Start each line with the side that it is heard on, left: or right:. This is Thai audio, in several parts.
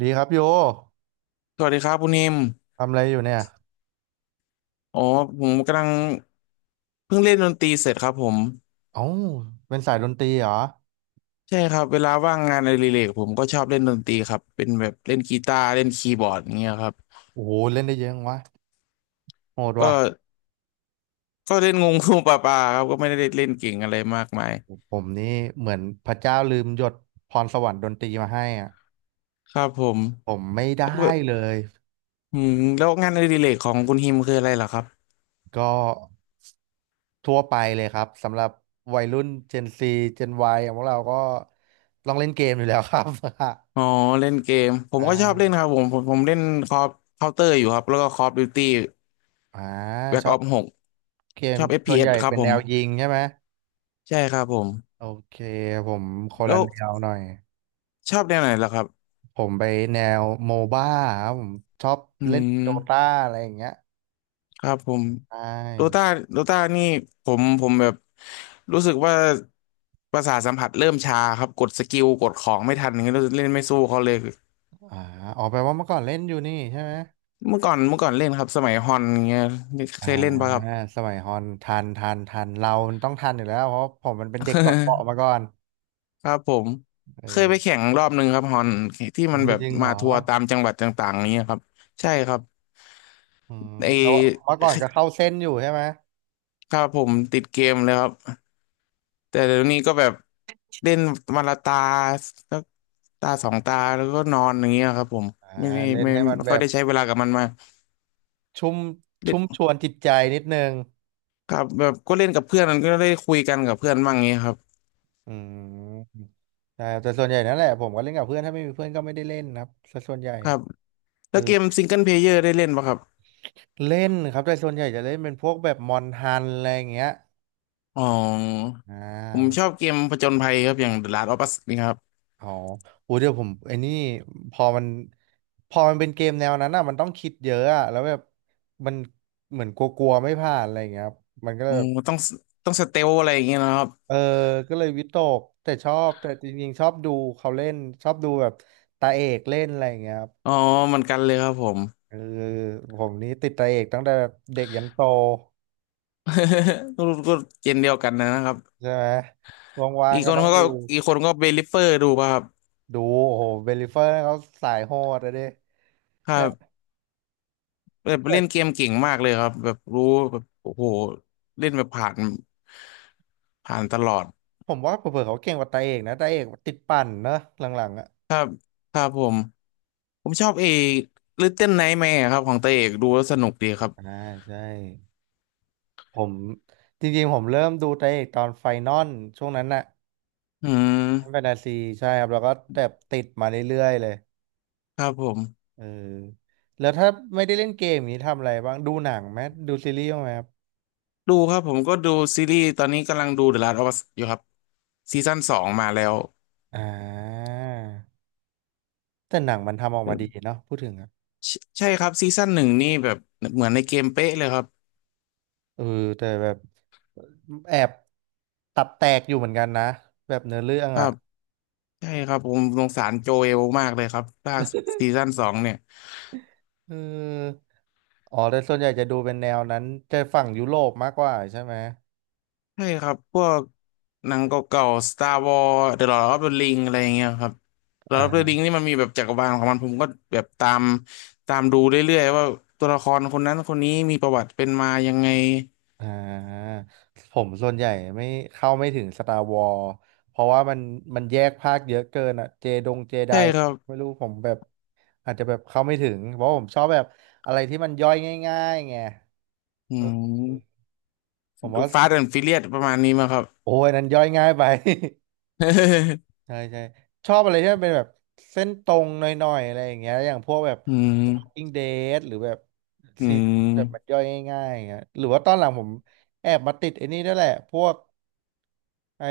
right: ดีครับโย
left: สวัสดีครับคุณนิม
right: ทำอะไรอยู่เนี่ย
left: อ๋อผมกำลังเพิ่งเล่นดนตรีเสร็จครับผม
right: เอ้าเป็นสายดนตรีเหรอ
left: ใช่ครับเวลาว่างงานอดิเรกผมก็ชอบเล่นดนตรีครับเป็นแบบเล่นกีตาร์เล่นคีย์บอร์ดอย่างเงี้ยครับ
right: โอ้โหเล่นได้เยอะจังวะโหดว่ะ
left: ก็ก็เล่นงงงูปลาปลาครับก็ไม่ได้เล่นเก่งอะไรมากมาย
right: ผมนี่เหมือนพระเจ้าลืมหยดพรสวรรค์ดนตรีมาให้อ่ะ
left: ครับผม
right: ผมไม่ได้
left: แล้ว
right: เลย
left: อืมแล้วงานอดิเรกของคุณฮิมคืออะไรเหรอครับ
right: ก็ทั่วไปเลยครับสำหรับวัยรุ่น Gen Z Gen Y อย่างพวกเราก็ต้องเล่นเกมอยู่แล้วครับ
left: อ๋อ เล่นเกมผ
right: อ
left: มก็ชอบเล่
right: ่า
left: นครับผมเล่นคอเคาน์เตอร์อยู่ครับแล้วก็คอฟดิวตี้
right: อ่า
left: แบ็
right: ช
left: ก
right: อ
left: อ
right: บ
left: อฟหก
right: เกม
left: ชอบเอฟ
right: ส่
left: พี
right: วน
left: เอ
right: ให
left: ส
right: ญ่
left: ครับ
right: เป็น
left: ผ
right: แน
left: ม
right: วยิงใช่ไหม
left: ใช่ครับผม
right: โอเคผมคน
left: แล้
right: ละ
left: ว
right: แนวหน่อย
left: ชอบแนวไหนล่ะครับ
right: ผมไปแนวโมบ้าครับผมชอบ
left: อื
right: เล่น
left: ม
right: โดตาอะไรอย่างเงี้ย
left: ครับผม
right: ใช
left: โด
right: ่
left: ต้าโดต้านี่ผมแบบรู้สึกว่าประสาทสัมผัสเริ่มชาครับกดสกิลกดของไม่ทันอย่างเงี้ยรู้สึกเล่นไม่สู้เขาเลย
right: อ่าออกไปลว่าเมื่อก่อนเล่นอยู่นี่ใช่ไหม
left: เมื่อก่อนเล่นครับสมัยฮอนอย่างเงี้ย
right: อ่า
left: เคยเล่นปะครับ
right: สมัยฮอนทันทันทันเรามันต้องทันอยู่แล้วเพราะผมมันเป็นเด็กเกาะเปาะมาก่ อน
left: ครับผมเคยไป
right: เอ
left: แข่
right: อ
left: งรอบหนึ่งครับฮอนที่มั
right: โอ้
left: น
right: ย
left: แบบ
right: จริงเหร
left: มา
right: อ
left: ทัวร์ตามจังหวัดต่างๆอย่างเงี้ยครับใช่ครับ
right: อืม
left: ไ
right: แล้ว
left: อ
right: เมื่อก่อนก็เข้าเส้นอยู่ใช่ไหม
left: ครับผมติดเกมเลยครับ แต่เดี๋ยวนี้ก็แบบเล่นมันละตาสักตาสองตาแล้วก็นอนอย่างเงี้ยครับผม
right: อ่า
left: ไม่ได้
right: เล่น
left: ไม่
right: ให้มัน
left: ไม่
right: แบ
left: ค่อย
right: บ
left: ได้ใช้เวลากับมันมา
right: ชุ่ม
left: เล่
right: ชุ่
left: น
right: มชวนจิตใจนิดนึง
left: ครับแบบก็เล่นกับเพื่อนมันก็ได้คุยกันกับเพื่อนบ้างเงี้ยครับ
right: อืมใช่แต่ส่วนใหญ่นั่นแหละผมก็เล่นกับเพื่อนถ้าไม่มีเพื่อนก็ไม่ได้เล่นนะครับสส่วนใหญ่
left: ครับ
right: เอ
left: แล้
right: อ
left: วเกมซิงเกิลเพลเยอร์ได้เล่นปะครับ
right: เล่นครับแต่ส่วนใหญ่จะเล่นเป็นพวกแบบมอนฮันอะไรอย่างเงี้ย
left: อ๋อ
right: อ่
left: ผมช
right: า
left: อบเกมผจญภัยครับอย่าง The Last of Us นี่ครับ
right: อ๋ออู้เดี๋ยวผมไอ้นี่พอมันพอมันเป็นเกมแนวนั้นอ่ะมันต้องคิดเยอะอ่ะแล้วแบบมันเหมือนกลัวๆไม่ผ่านอะไรอย่างเงี้ยครับมันก็เล
left: อ๋อ
right: ยแบบ
left: ต้องต้องสเตลอะไรอย่างเงี้ยนะครับ
right: เออก็เลยวิตกแต่ชอบแต่จริงๆชอบดูเขาเล่นชอบดูแบบตาเอกเล่นอะไรอย่างเงี้ยครับ
left: อ๋อเหมือนกันเลยครับผม
right: เออผมนี่ติดตาเอกตั้งแต่แบบเด็กยันโต
left: ก็ก็เกมเดียวกันนะครับ
right: ใช่ไหมว่าง
left: อีก
right: ๆก็
left: คน
right: ต้อง
left: เขาก็อีกคนก็เบลิเฟอร์ดูป่ะครับ
right: ดูโอ้โหเบลลิเฟอร์เขาสายโหดอะดิ
left: ครับ แบบ
right: แต่
left: เล่นเกมเก่งมากเลยครับแบบรู้แบบโอ้โหเล่นแบบผ่านผ่านตลอด
right: ผมว่าเผื่อๆเขาเก่งกว่าตาเอกนะตาเอกติดปั่นเนอะหลังๆอ่ะ
left: ครับผมชอบเอลิตเติ้ลไนท์แมร์ครับของตาเอกดูแล้วสนุกดีครับ
right: อ่าใช่ผมจริงๆผมเริ่มดูไตาเอกตอนไฟนอลช่วงนั้นน่ะ
left: อื
right: แฟ
left: ม
right: นตาซีใช่ครับแล้วก็แบบติดมาเรื่อยๆเลย
left: ครับผม
right: เออแล้วถ้าไม่ได้เล่นเกมนี้ทำอะไรบ้างดูหนังไหมดูซีรีส์บ้างไหมครับ
left: ดูครับผมก็ดูซีรีส์ตอนนี้กำลังดู The Last of Us อยู่ครับซีซั่น2มาแล้ว
right: อ่าแต่หนังมันทำออกมาดีเนาะพูดถึงอะ
left: ใช่ใช่ครับซีซั่นหนึ่งนี่แบบเหมือนในเกมเป๊ะเลยครับ
right: เออแต่แบบแอบตับแตกอยู่เหมือนกันนะแบบเนื้อเรื่อง
left: ครั
right: อ่ะ
left: บใช่ครับผมสงสารโจเอลมากเลยครับถ้าซีซั่นสองเนี่ย
right: เอออ๋อ แต่ส่วนใหญ่จะดูเป็นแนวนั้นจะฝั่งยุโรปมากกว่าใช่ไหม
left: ใช่ครับพวกหนังเก่าๆ Star Wars The Lord of the Ring อะไรอย่างเงี้ยครับ The Lord of the
right: อ่า
left: Ring นี่มันมีแบบจักรวาลของมันผมก็แบบตามดูเรื่อยๆว่าตัวละครคนนั้นคนนี้มีประวัติเป็นมายังไง
right: อ่าผมส่วนใหญ่ไม่เข้าไม่ถึง Star Wars เพราะว่ามันแยกภาคเยอะเกินอ่ะเจดงเจได
left: ใช่ครับ
right: ไม่รู้ผมแบบอาจจะแบบเข้าไม่ถึงเพราะผมชอบแบบอะไรที่มันย่อยง่ายๆไง
left: อื
right: เออ
left: ม
right: ผมว่า
left: ฟาสต์แอนด์ฟิเลียสประมาณนี้มั้งครับ
right: โอ้ยนั้นย่อยง่ายไป ใช่ใช่ชอบอะไรที่มันเป็นแบบเส้นตรงหน่อยๆอะไรอย่างเงี้ยอย่างพวกแบบ
left: อืม
right: Walking Dead หรือแบบ
left: อื
right: ซีรีส์แบบมัน
left: ม
right: ย่อยง่ายๆอย่างเงี้ยหรือว่าตอนหลังผมแอบมาติดไอ้นี่ด้วยแหละพวกไอ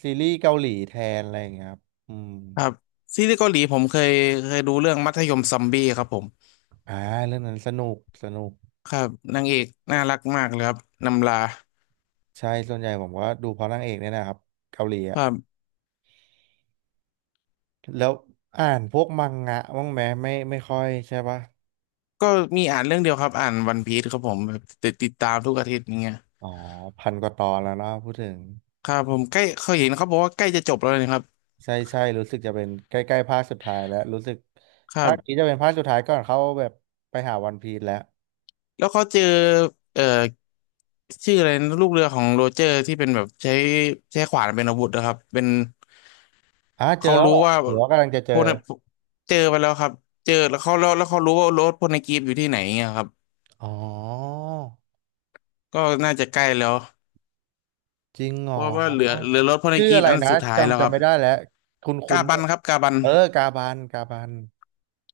right: ซีรีส์เกาหลีแทนอะไรอย่างเงี้ยครับอืม
left: ครับซีรีส์เกาหลีผมเคยเคยดูเรื่องมัธยมซอมบี้ครับผม
right: อ่าเรื่องนั้นสนุก
left: ครับนางเอกน่ารักมากเลยครับนำลา
right: ใช่ส่วนใหญ่ผมก็ดูเพราะนางเอกเนี่ยนะครับเกาหลี
left: ค
right: อะ
left: รับ
right: แล้วอ่านพวกมังงะบ้างไหมไม่ไม่ค่อยใช่ปะ
left: ก็มีอ่านเรื่องเดียวครับอ่านวันพีซครับผมแบบติดติดตามทุกอาทิตย์อย่างเงี้ย
right: อ๋อพันกว่าตอนแล้วเนอะพูดถึง
left: ครับผมใกล้เขาเห็นเขาบอกว่าใกล้จะจบแล้วนะครับ
right: ใช่ใช่รู้สึกจะเป็นใกล้ๆภาคสุดท้ายแล้วรู้สึก
left: ครั
right: ภาคนี้
left: บ
right: จะเป็นภาคสุดท้ายก่อนเขาแบบไปหาวันพีซแล้ว
left: แล้วเขาเจอเอ่อชื่ออะไรนะลูกเรือของโรเจอร์ที่เป็นแบบใช้ใช้ขวานเป็นอาวุธนะครับเป็น
right: อ่ะเจอ
left: เขา
right: แล้ว
left: รู้
right: เหรอ
left: ว่า
right: หรือว่ากำลังจะเจ
left: พ
right: อ
left: วกนั้นเจอไปแล้วครับเจอแล้วเขาแล้วแล้วเขารู้ว่ารถพวกในกรีฟอยู่ที่ไหนเงี้ยครับ
right: อ๋อ
left: ก็น่าจะใกล้แล้ว
right: จริงเหร
left: เพ
right: อ
left: ราะว่าเหลือเหลือรถพวกใน
right: ชื่อ
left: กรี
right: อะ
left: ฟ
right: ไร
left: อัน
right: นะ
left: สุดท้ายแล้วค
right: จำ
left: รับ
right: ไม่ได้แล้วคุ
left: กา
right: ณ
left: บันครับกาบัน
right: เออกาบัน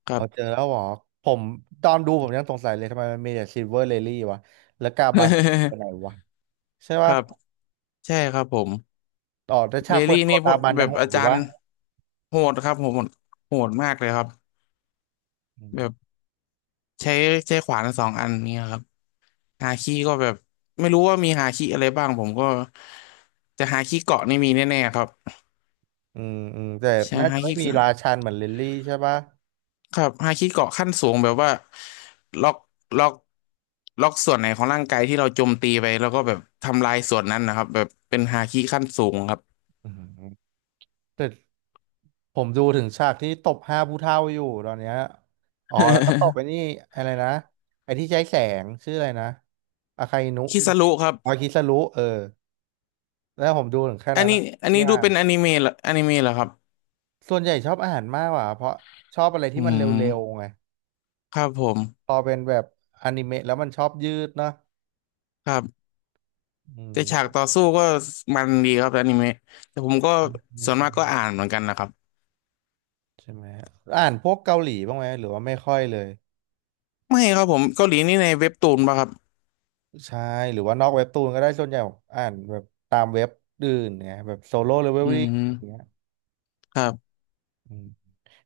left: ครั
right: เขาเจอ
left: บ
right: แล้วเหรอผมตอนดูผมยังสงสัยเลยทำไมมันมีแต่ซิลเวอร์เลลี่วะแล้วกาบันไปไหนวะใช่
left: ค
right: ปะ
left: รับใช่ครับผม
right: ต่อแต่ฉา
left: เร
right: ก
left: ล
right: เปิด
left: ลี่
right: ตัว
left: นี่พ
right: กา
left: วก
right: บัน
left: แบ
right: ยัง
left: บ
right: โหด
left: อา
right: อยู่
left: จาร
right: ปะ
left: ย์โหดครับโหดโหดมากเลยครับแบบใช้ใช้ขวานสองอันเนี่ยครับหาคีก็แบบไม่รู้ว่ามีหาคีอะไรบ้างผมก็จะหาคีเกาะนี่มีแน่ๆครับ
right: อืมแต่
left: ใช่
right: น่า
left: ฮา
right: จะไม่
left: คิ
right: มีราชันเหมือนลิลลี่ใช่ปะ
left: ครับฮาคิเกาะขั้นสูงแบบว่าล็อกล็อกล็อกส่วนไหนของร่างกายที่เราโจมตีไปแล้วก็แบบทำลายส่วนนั้นนะครับแบบเป็นฮาคิขั้นสูงครับ
right: อืมแต่ผมดูถึงฉากที่ตบห้าผู้เฒ่าอยู่ตอนเนี้ยอ๋อแล้วก็ตบไปนี่ อะไรนะไอ้ที่ใช้แสงชื่ออะไรนะอาคาอินุ
left: คิซารุครับ
right: อาคิสรุเออแล้วผมดูถึงแค่
left: อัน
right: นั้น
left: นี้
right: นะ
left: อัน
right: ที่
left: นี้ดู
right: อ่าน
left: เป็น
right: อะ
left: อนิเมะเหรออนิเมะเหรอครับ
right: ส่วนใหญ่ชอบอาหารมากกว่าเพราะชอบอะไร
left: อื
right: ที่มันเร็วๆ
left: ม
right: ไง
left: ครับผ
right: พ
left: ม
right: อเป็นแบบอนิเมะแล้วมันชอบยืดเนาะ
left: ครับ
right: อืม
left: แต่
right: ก็
left: ฉาก
right: จะ
left: ต่อสู้ก็มันดีครับอนิเมะแต่ผมก็
right: ไม่
left: ส่วน
right: ซ้
left: มากก็อ่านเหมือนกันนะครับ
right: ำใช่ไหมอ่านพวกเกาหลีบ้างไหมหรือว่าไม่ค่อยเลย
left: ไม่ครับผมเกาหลีนี่ในเว็บตูนป่ะครับ
right: ใช่หรือว่านอกเว็บตูนก็ได้ส่วนใหญ่ผมอ่านแบบตามเว็บอื่นเนี่ยแบบโซโล่เลเวล
left: อื
right: ลิ่งอย่าง
left: ม
right: เงี้ย
left: ครับ
right: อืม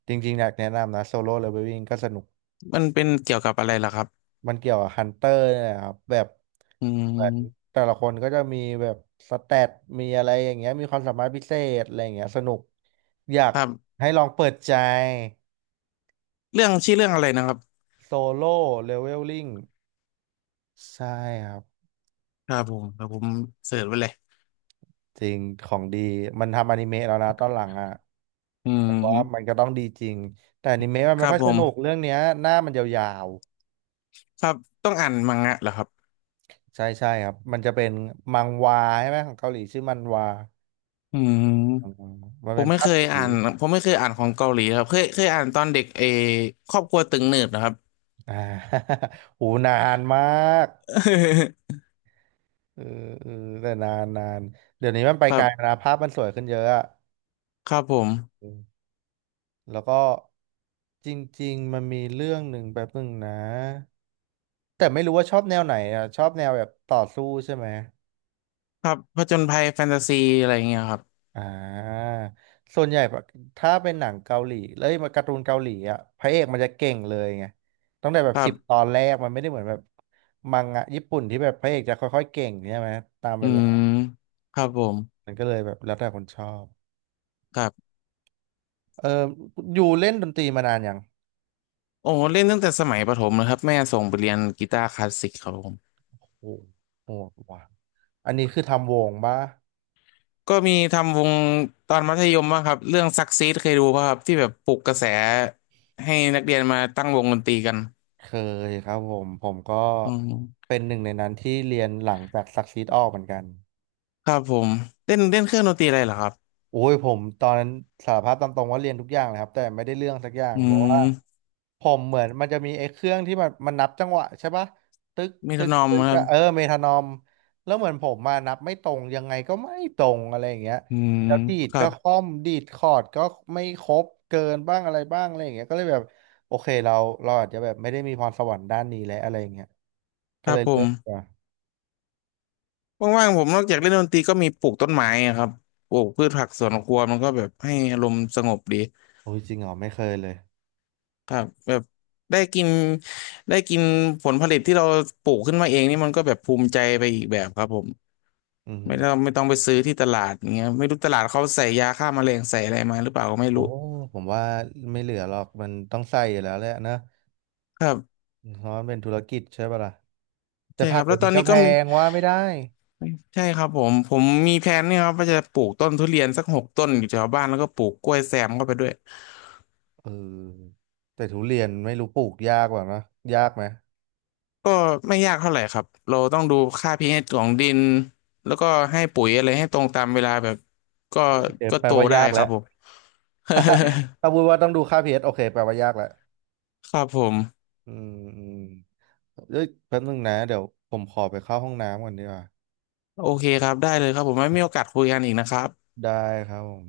right: จริงๆอยากแนะนำนะโซโล่เลเวลลิ่งก็สนุก
left: มันเป็นเกี่ยวกับอะไรล่ะครับ
right: มันเกี่ยวกับฮันเตอร์เนี่ยแหละครับแบบ
left: อื
right: เหมือน
left: ม
right: แต่ละคนก็จะมีแบบสแตทมีอะไรอย่างเงี้ยมีความสามารถพิเศษอะไรอย่างเงี้ยสนุกอยาก
left: ครับ
right: ให้ลองเปิดใจ
left: เรื่องชื่อเรื่องอะไรนะครับ
right: โซโล่เลเวลลิ่งใช่ครับ
left: ครับผมครับผมเสิร์ชไว้เลย
right: จริงของดีมันทำอนิเมะแล้วนะตอนหลังอ่ะ
left: อื
right: แต่ว่ามัน
left: ม
right: ก็ต้องดีจริงแต่อนิเมะมัน
left: ค
right: ไม่
left: รับ
right: ค่อย
left: ผ
right: ส
left: ม
right: นุกเรื่องเนี้ยหน้ามันยาว
left: ครับต้องอ่านมังงะเหรอครับ
right: ๆใช่ใช่ครับมันจะเป็นมังวาใช่ไหมของเกาหลีชื่อมันวา
left: อื
right: อื
left: ม
right: มมัน
left: ผ
right: เป็
left: ม
right: น
left: ไม่
right: ภา
left: เค
right: พ
left: ย
right: สี
left: อ่านผมไม่เคยอ่านของเกาหลีครับเคยอ่านตอนเด็กเออครอบครัวตึงหนืดนะครับ
right: อ่า หูนานมาก เออเออแต่นานนานเดี๋ยวนี้มันไป
left: ครั
right: ไกลแล้ว
left: บ
right: นะภาพมันสวยขึ้นเยอะอะ
left: ครับผม
right: อืมแล้วก็จริงๆมันมีเรื่องหนึ่งแบบนึงนะแต่ไม่รู้ว่าชอบแนวไหนอ่ะชอบแนวแบบต่อสู้ใช่ไหม
left: ครับผจญภัยแฟนตาซีอะไรอย่างเงี้ยครับ
right: อ่าส่วนใหญ่ปะถ้าเป็นหนังเกาหลีแล้วมาการ์ตูนเกาหลีอ่ะพระเอกมันจะเก่งเลยไงตั้งแต่แบ
left: ค
right: บ
left: รั
right: สิบตอ
left: บ
right: นแรกมันไม่ได้เหมือนแบบมังงะญี่ปุ่นที่แบบพระเอกจะค่อยๆเก่งใช่ไหมตาม
left: อื
right: เวลา
left: มครับผม
right: มันก็เลยแบบแล้วแต่คนชอบ
left: ครับ
right: เอออยู่เล่นดนตรีมานานยัง
left: โอ้โห เล่นตั้งแต่สมัยประถมเลยครับแม่ส่งไปเรียนกีตาร์คลาสสิกครับผม
right: โอ้โหว่ะอันนี้คือทำวงปะ
left: ก็มีทำวงตอนมัธยมบ้างครับ เรื่องซักซีดเคยดูป่ะครับที่แบบปลุกกระแสให้นักเรียนมาตั้งวงดนตรีกัน
right: เคยครับผมผมก็
left: อืม
right: เป็นหนึ่งในนั้นที่เรียนหลังจากซักซีดออกเหมือนกัน
left: ครับผม เล่นเล่นเครื่องดนตรีอะไรเหรอครับ
right: โอ้ยผมตอนนั้นสารภาพตามตรงว่าเรียนทุกอย่างเลยครับแต่ไม่ได้เรื่องสักอย่าง
left: อื
right: เพราะว่า
left: ม
right: ผมเหมือนมันจะมีไอ้เครื่องที่มันนับจังหวะใช่ปะตึก
left: มี
right: ตึ
left: ท
right: ก
left: นอม
right: ตึก
left: ครับ
right: อะเออเมทานอมแล้วเหมือนผมมานับไม่ตรงยังไงก็ไม่ตรงอะไรอย่างเงี้ย
left: อืม
right: แล้วดีด
left: ครั
right: ก็
left: บ
right: ค่อมดีดคอร์ดก็ไม่ครบเกินบ้างอะไรบ้างอะไรอย่างเงี้ยก็เลยแบบโอเคเราอาจจะแบบไม่ได้มีพรสวรรค์ด้านนี้และอะไรอย่างเงี้ย
left: ค
right: ก็
left: รั
right: เล
left: บ
right: ย
left: ผ
right: เลิ
left: ม
right: กดีกว่า
left: ว่างๆผมนอกจากเล่นดนตรีก็มีปลูกต้นไม้อะครับปลูกพืชผักสวนครัวมันก็แบบให้อารมณ์สงบดี
right: โอ้ยจริงเหรอไม่เคยเลย
left: ครับแบบได้กินได้กินผลผลิตที่เราปลูกขึ้นมาเองนี่มันก็แบบภูมิใจไปอีกแบบครับผม
right: อื
left: ไม่ต้อง
right: ม
left: ไม่ต้องไปซื้อที่ตลาดอย่างเงี้ยไม่รู้ตลาดเขาใส่ยาฆ่าแมลงใส่อะไรมาหรือเปล่าก็ไม่
right: โอ้
left: รู้
right: ผมว่าไม่เหลือหรอกมันต้องใส่อยู่แล้วแหละนะ
left: ครับ
right: เพราะมันเป็นธุรกิจใช่ป่ะล่ะแต่
left: ใช่
right: ผั
left: ค
right: ก
left: รับ
right: เดี๋
left: แล้
right: ย
left: ว
right: ว
left: ตอ
right: นี้
left: น
right: ก็
left: นี้
right: แพ
left: ก็มี
right: งว่าไม่ได้
left: ใช่ครับผมมีแผนเนี่ยครับว่าจะปลูกต้นทุเรียนสักหกต้นอยู่แถวบ้านแล้วก็ปลูกกล้วยแซมเข้าไปด้วย
right: เออแต่ทุเรียนไม่รู้ปลูกยากกว่านะยากไหม
left: ก็ไม่ยากเท่าไหร่ครับ เราต้องดูค่า pH ของดินแล้วก็ให้ปุ๋ยอะไรให้ตรงตามเวลาแบบก็
right: เดี๋ยว
left: ก็
right: แปล
left: โต
right: ว่า
left: ได้
right: ยาก
left: ครั
right: แล้
left: บ
right: ว
left: ผม
right: ถ้าพูดว่าต้องดูค่า pH โอเคแปลว่ายากแล้ว
left: ครับผม
right: อืมอืมเอ้ยแป๊บนึงนะเดี๋ยวผมขอไปเข้าห้องน้ำก่อนดีกว่า
left: โอเคครับได้เลยครับผมไว้มีโอกาสคุยกันอีกนะครับ
right: ได้ครับผม